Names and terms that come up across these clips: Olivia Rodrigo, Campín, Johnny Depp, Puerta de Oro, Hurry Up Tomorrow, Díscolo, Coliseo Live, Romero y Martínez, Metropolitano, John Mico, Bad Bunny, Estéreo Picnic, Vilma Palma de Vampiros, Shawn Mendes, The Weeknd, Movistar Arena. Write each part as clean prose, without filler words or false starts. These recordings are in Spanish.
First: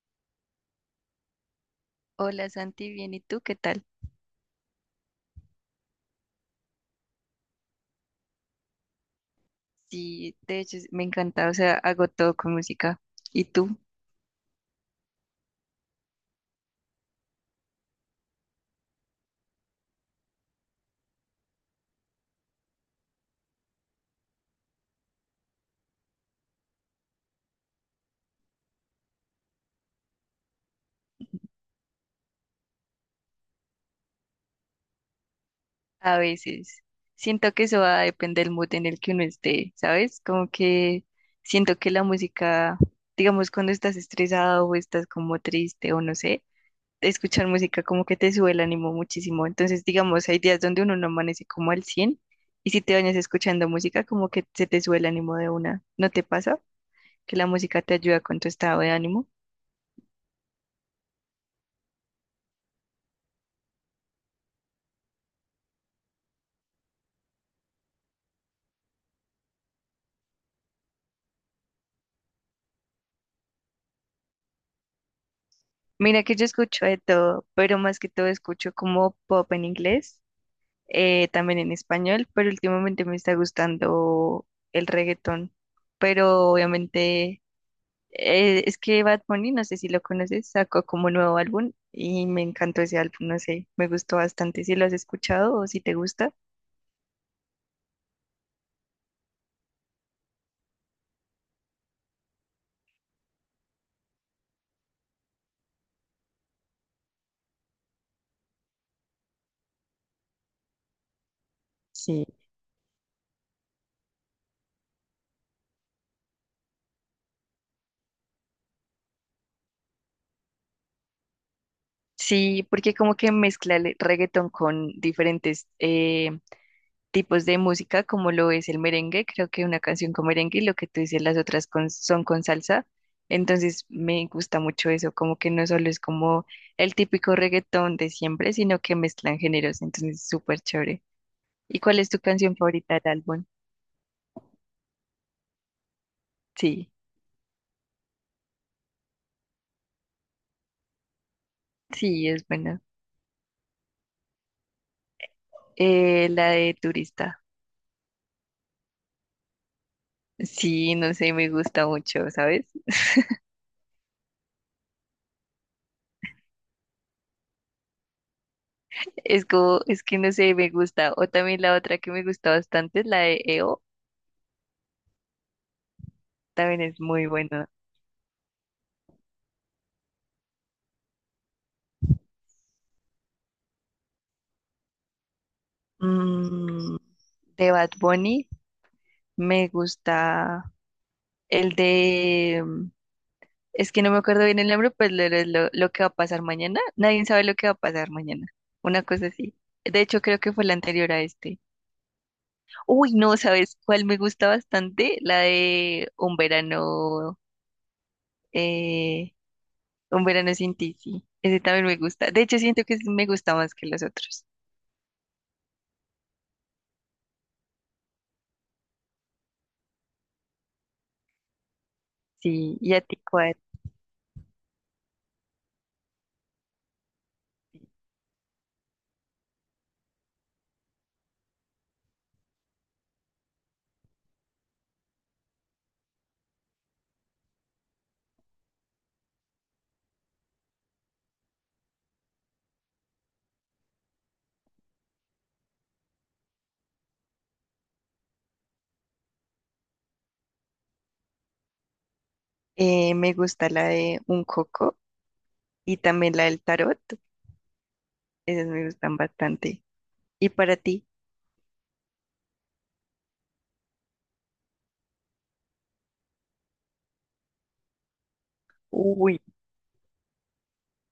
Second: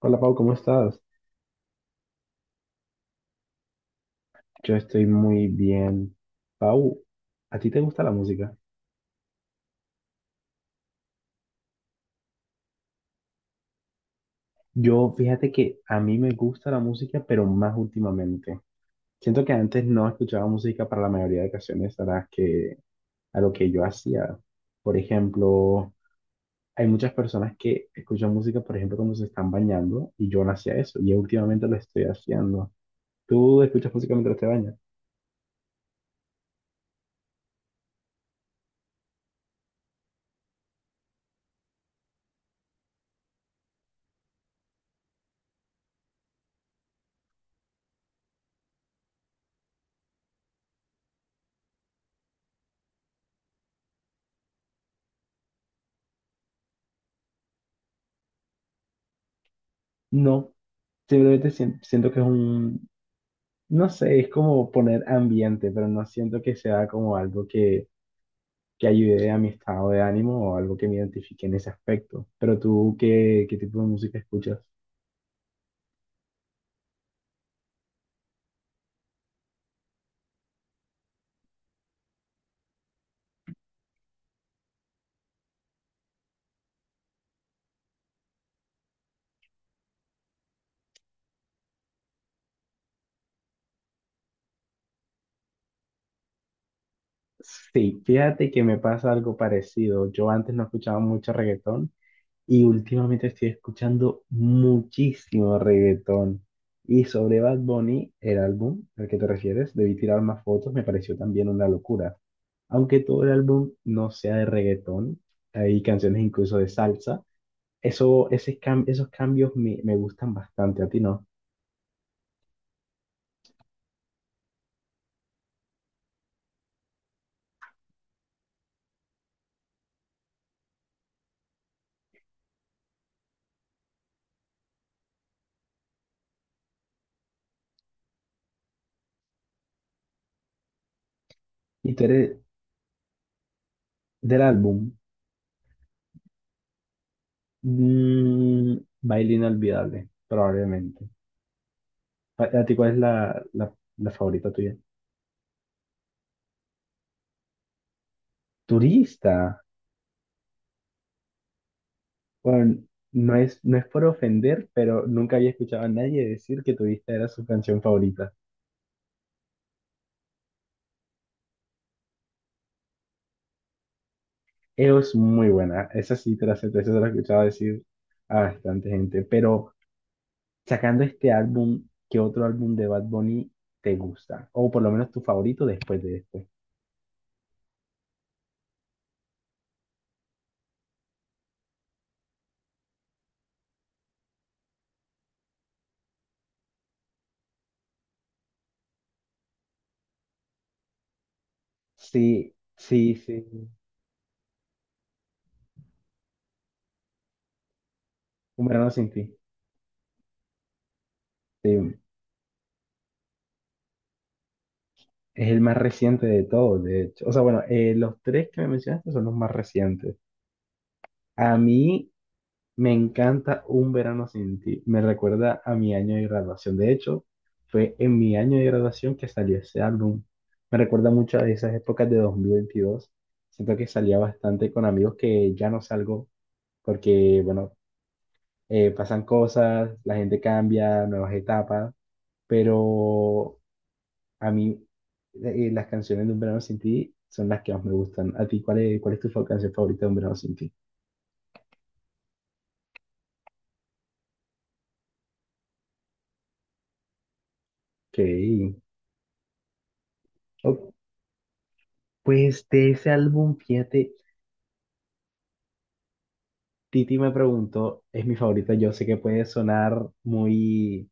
Hola Pau, ¿cómo estás? Hola Santi, bien, ¿y tú qué tal? Yo estoy muy bien. Pau, ¿a ti te gusta la música? Sí, de hecho me encanta, o sea, hago todo con música. ¿Y tú? Yo, fíjate que a mí me gusta la música, pero más últimamente. Siento que antes no escuchaba música para la mayoría de ocasiones a lo que yo hacía. Por ejemplo, hay muchas personas que escuchan música, por ejemplo, cuando se están bañando, y yo no hacía eso, y últimamente lo estoy haciendo. ¿Tú escuchas música mientras te bañas? A veces. Siento que eso va a depender del mood en el que uno esté, ¿sabes? Como que siento que la música, digamos, cuando estás estresado o estás como triste o no sé, escuchar música como que te sube el ánimo muchísimo. Entonces, digamos, hay días donde uno no amanece como al 100 y si te bañas escuchando música, como que se te sube el ánimo de una. ¿No te pasa? Que la música te ayuda con tu estado de ánimo. No, simplemente siento que no sé, es como poner ambiente, pero no siento que sea como algo que ayude a mi estado de ánimo o algo que me identifique en ese aspecto. Pero tú, ¿qué tipo de música escuchas? Mira que yo escucho de todo, pero más que todo escucho como pop en inglés, también en español, pero últimamente me está gustando el reggaetón. Pero obviamente es que Bad Bunny, no sé si lo conoces, sacó como nuevo álbum y me encantó ese álbum, no sé, me gustó bastante. Si lo has escuchado o si te gusta. Sí, fíjate que me pasa algo parecido. Yo antes no escuchaba mucho reggaetón y últimamente estoy escuchando muchísimo reggaetón. Y sobre Bad Bunny, el álbum al que te refieres, debí tirar más fotos, me pareció también una locura. Sí, Aunque todo el álbum no sea de reggaetón, hay canciones incluso de salsa. Eso, esos cambios me gustan bastante, ¿a ti no? sí, porque como que mezcla el reggaetón con diferentes tipos de música como lo es el merengue. Creo que una canción con merengue y lo que tú dices, las otras con- son con salsa. Entonces me gusta mucho eso, como que no solo es como el típico reggaetón de siempre, sino que mezclan géneros. Entonces es súper chévere. ¿Y Y cuál tú es tu eres canción favorita del álbum? del álbum. Sí, mm, Baile Inolvidable, probablemente. sí, ¿A, es a ti buena. cuál es la favorita tuya? La de Turista. Turista. Sí, no sé, me gusta mucho, ¿sabes? Bueno, no es por ofender, pero nunca había escuchado a nadie decir que Turista era su canción favorita. Es como, es que no sé, me gusta. O también la otra que me gusta bastante, la de E o Es muy buena. Esa sí te la acepto, también esa se es la he muy escuchado buena. decir a bastante gente. Pero sacando este álbum, ¿qué otro álbum de Bad Bunny te gusta? O por lo menos tu favorito después de este. Mm, de Bad Bunny, me gusta el de, es que no me acuerdo bien el nombre, pues lo que va a pasar mañana. Nadie sabe lo que va a pasar mañana. Una cosa así. De hecho, creo que fue la anterior a este. Sí, Uy, sí, no, sí. ¿sabes cuál me gusta bastante? La de Un verano sin eh, ti. Un verano sin ti, sí. Ese también me Sí, gusta. De hecho, siento que ese me gusta más que los otros. es el más reciente de todos, de hecho. O sea, bueno, los tres que me mencionaste son los más recientes. A mí Sí, me ¿y a ti cuál? encanta Un verano sin ti. Me recuerda a mi año de graduación. De hecho, fue en mi año de graduación que salió ese álbum. Me recuerda mucho a esas épocas de 2022. Siento que salía bastante con amigos que ya no salgo porque, bueno, pasan cosas, la gente cambia, nuevas etapas, pero a mí las canciones de Un Verano Sin Ti son las que más me gustan. ¿A ti cuál es tu canción favorita de Un Verano Sin Ti? Me gusta la de Un coco y también la del tarot. Ok. Esas me gustan bastante. ¿Y para Oh, ti? pues de ese álbum, fíjate, Titi me preguntó, es mi favorita, yo sé que Uy, puede sonar muy,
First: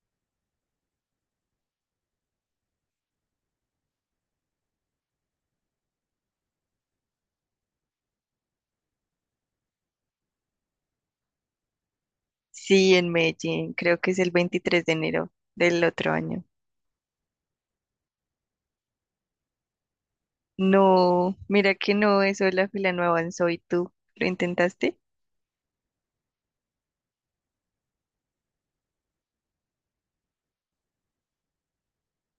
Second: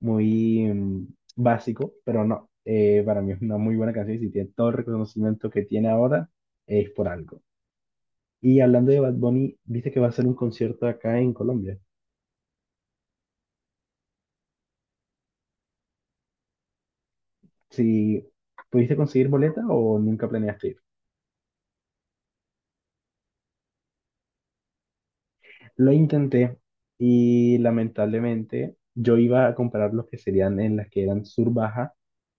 muy básico, pero no. Para mí es una muy buena canción y si tiene todo el reconocimiento que tiene ahora, es por algo. Y hablando de Bad Bunny, viste que va a hacer un concierto acá en Colombia. sí, en Medellín, creo que es el 23 de enero del otro año. Si pudiste conseguir boleta o nunca planeaste ir. No, mira que no, eso de la fila no avanzó y tú lo intentaste. Lo intenté y lamentablemente yo iba a comprar los que serían en las que eran sur baja,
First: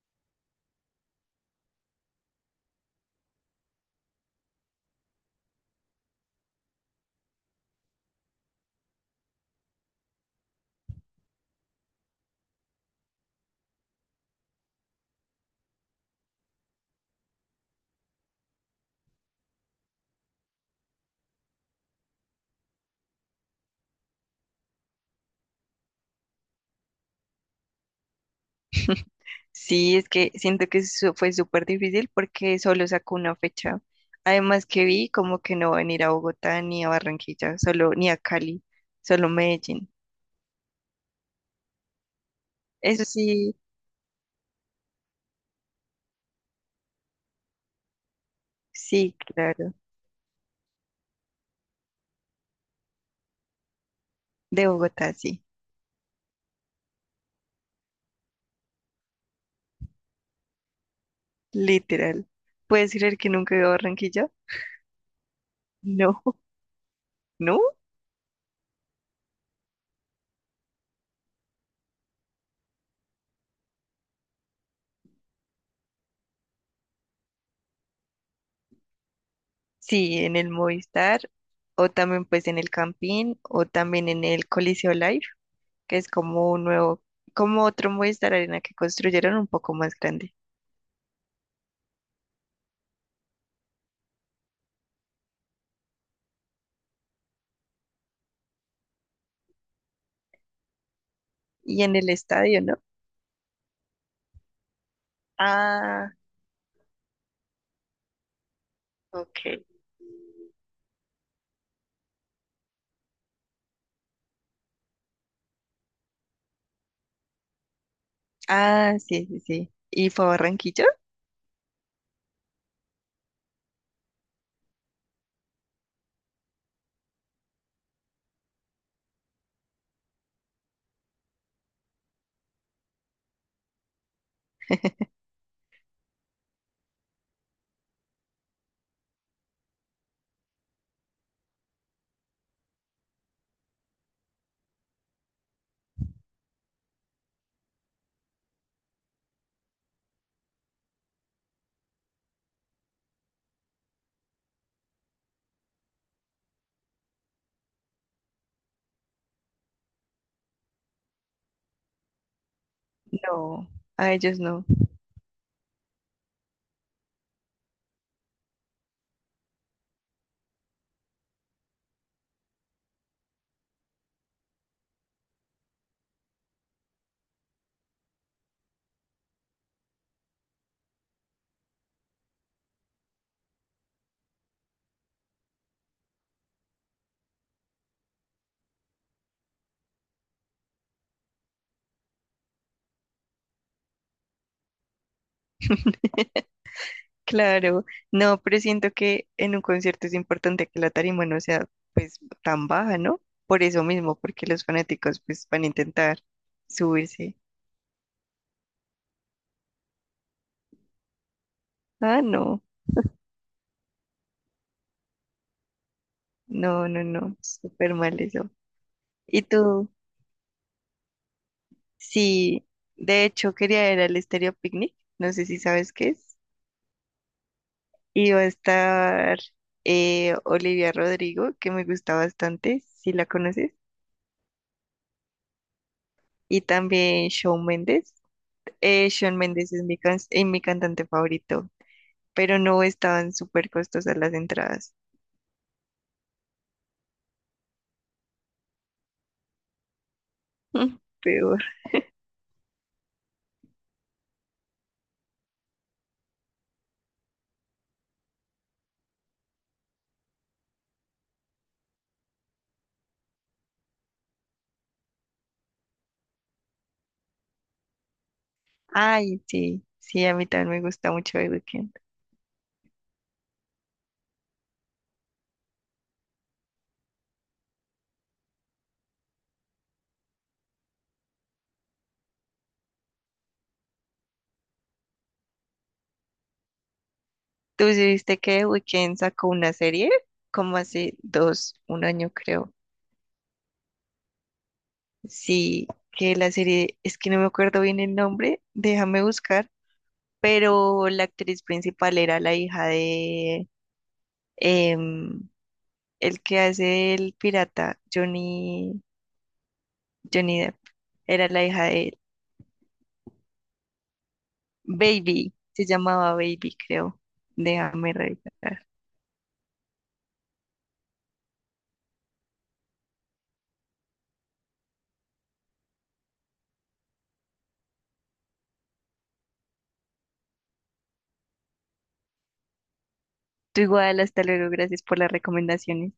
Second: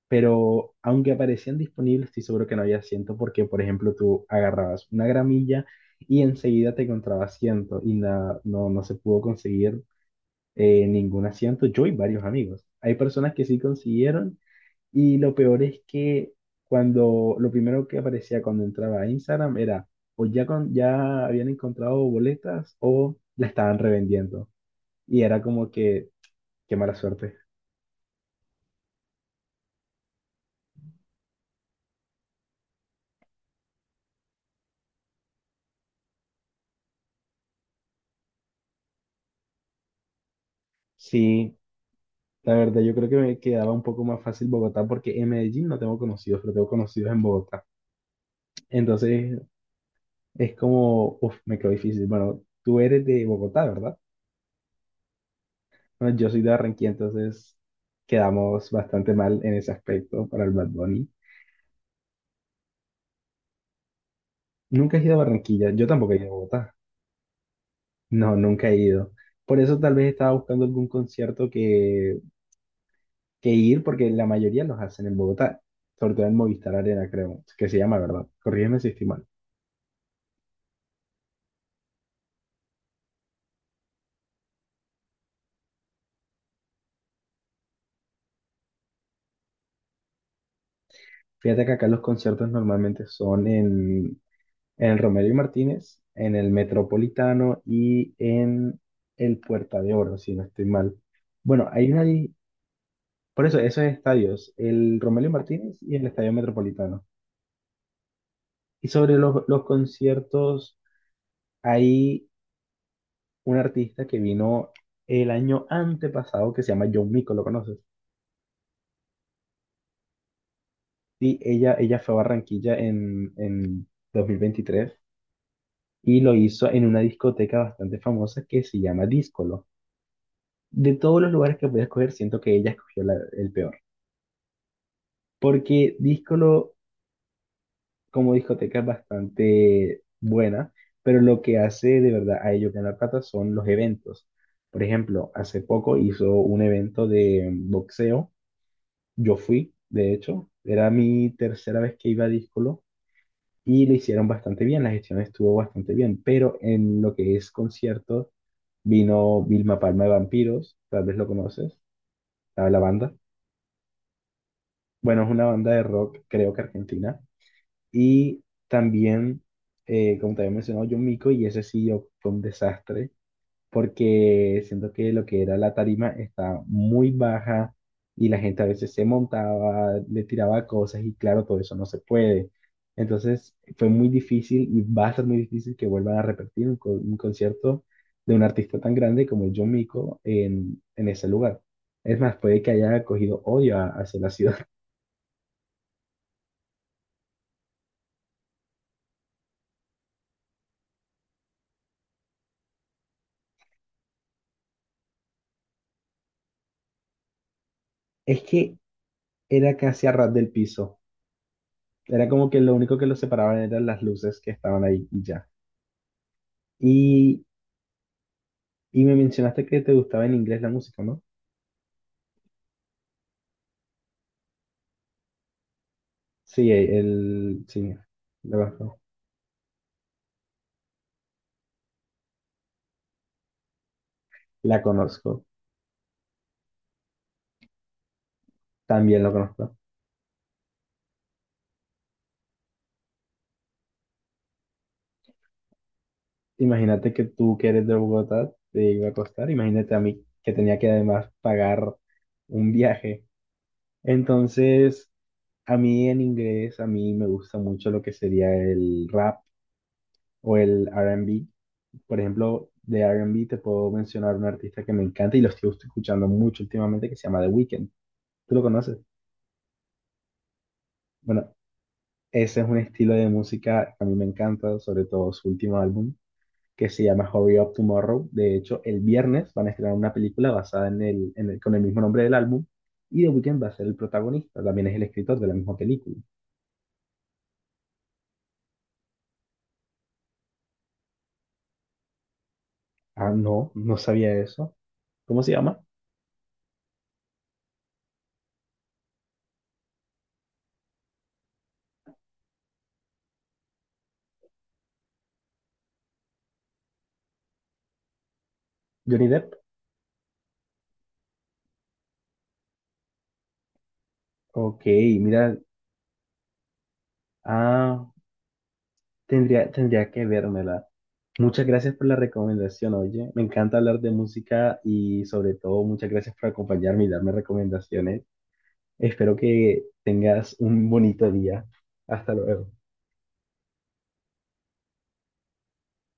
pero aunque aparecían disponibles, estoy seguro que no había asiento porque, por ejemplo, tú agarrabas una gramilla y enseguida te encontraba asiento y no, no se pudo conseguir ningún asiento. Yo y varios amigos. Hay personas que sí consiguieron. Y lo peor es que cuando lo primero que aparecía cuando entraba a Instagram era o ya, ya habían encontrado boletas o la estaban revendiendo. Y era como que, qué mala suerte. Sí, es que siento que eso fue súper difícil porque solo sacó una fecha. Además que vi como que no van a ir a Bogotá ni a Barranquilla, solo ni a Cali, solo Medellín. Sí, la verdad, yo Eso creo que me sí, quedaba un poco más fácil Bogotá porque en Medellín no tengo conocidos, pero tengo conocidos en Bogotá. sí, Entonces claro. es como, uff, me quedó difícil. Bueno, tú eres de Bogotá, ¿verdad? De Bogotá, sí, Bueno, yo soy de Barranquilla, entonces quedamos bastante mal en ese aspecto para el Bad Bunny. literal. ¿Puedes creer que nunca he ido a Barranquilla? Nunca he ido a Barranquilla, yo tampoco he No, ido a Bogotá. no. No, nunca he ido. Por eso tal vez estaba buscando algún concierto que, ir, porque la mayoría los hacen en Bogotá, sobre todo en Movistar Arena, creo, que se llama, ¿verdad? Corrígeme si estoy mal. Sí, en el Movistar o también pues en el Campín o también en el Coliseo Live, que es como un nuevo, como otro Movistar Arena que construyeron un poco más grande. Fíjate que acá los conciertos normalmente son en el Romero y Martínez, en el Metropolitano y en el Puerta de Oro, si no estoy mal. Bueno. Y en el estadio, ¿no? Por eso, esos estadios, el Romero y Martínez y el Ah, Estadio Metropolitano. Y sobre los, ok. los conciertos. Hay un artista que vino el año antepasado que se llama John Mico, ¿lo conoces? Ah, sí, sí, sí. ¿Y fue a Barranquilla? Sí, ella fue a Barranquilla en 2023 y lo hizo en una discoteca bastante famosa que se llama Díscolo. De todos los lugares que podía escoger, siento que ella escogió el peor. Porque Díscolo como discoteca es bastante buena, pero lo que hace de verdad a ellos ganar plata son los eventos. Por ejemplo, hace poco hizo un evento de boxeo. Yo fui, de hecho, era mi tercera vez que iba a Díscolo y lo hicieron bastante bien, la gestión estuvo bastante bien, pero en lo que es concierto vino Vilma Palma de Vampiros, tal vez lo conoces, la banda. No, a ellos no. Bueno, es una banda de rock, creo que argentina, y también, como te había mencionado, John Mico, y ese sí yo, fue un desastre. Porque siento que lo que era la tarima estaba muy baja y la gente a veces se montaba, le tiraba cosas y claro, todo eso no se puede. Entonces fue muy difícil y va a ser muy difícil que vuelvan a repetir un concierto de un artista tan grande como John Mico en, ese lugar. Es más, puede que haya cogido odio hacia la ciudad. Claro, no, pero siento que en un concierto es importante que la tarima no sea pues tan baja, ¿no? Por eso mismo, porque los fanáticos pues van a intentar subirse. Es que era casi a ras del piso. Ah, Era como que no. lo único que los separaban eran las luces que estaban ahí y ya. No, no, no, Y súper mal eso. Y me ¿Y mencionaste que tú? te gustaba en inglés la música, ¿no? Sí, de hecho quería ir al Estéreo Picnic, no sé si sabes qué es. Sí, el, sí, Y va a la conozco. estar Olivia Rodrigo, que me gusta bastante, si la conoces. La conozco, Y también Shawn Mendes. También lo Shawn Mendes conozco. es mi cantante favorito, pero no estaban súper costosas las entradas. Imagínate que tú que eres de Bogotá te iba a costar, imagínate a mí que tenía que además Peor. pagar un viaje. Entonces, a mí en inglés, a mí me gusta mucho lo que sería el rap o el R&B. Por ejemplo, de R&B te puedo mencionar un artista que me encanta y lo estoy escuchando mucho últimamente que se llama The Weeknd. ¿Tú lo conoces? Ay, sí, sí, a mí también me gusta mucho The Bueno, Weeknd. ese es un estilo de música que a mí me encanta, sobre todo su último álbum, que se llama Hurry Up Tomorrow. De hecho, el viernes van a estrenar una película basada en el, con el mismo nombre del álbum y The Weeknd va a ser el protagonista, también es el escritor de la misma película. ¿Tú sí viste que Weeknd sacó una serie? Como hace dos, un año creo. Ah, no, no sabía eso. ¿Cómo se llama? Sí, que la serie, es que no me acuerdo bien el nombre, déjame buscar, pero la actriz principal era la hija de em, el que hace el pirata, Johnny, Johnny Depp. Johnny Depp. Era la hija de él. Ok, Baby, mira, se llamaba Baby, creo. ah, Déjame revisar. tendría que vérmela. Muchas gracias por la recomendación, oye. Me encanta hablar de música y sobre todo muchas gracias por acompañarme y darme recomendaciones. Espero que tengas un bonito día. Hasta luego. Tú igual, hasta luego, gracias por las recomendaciones.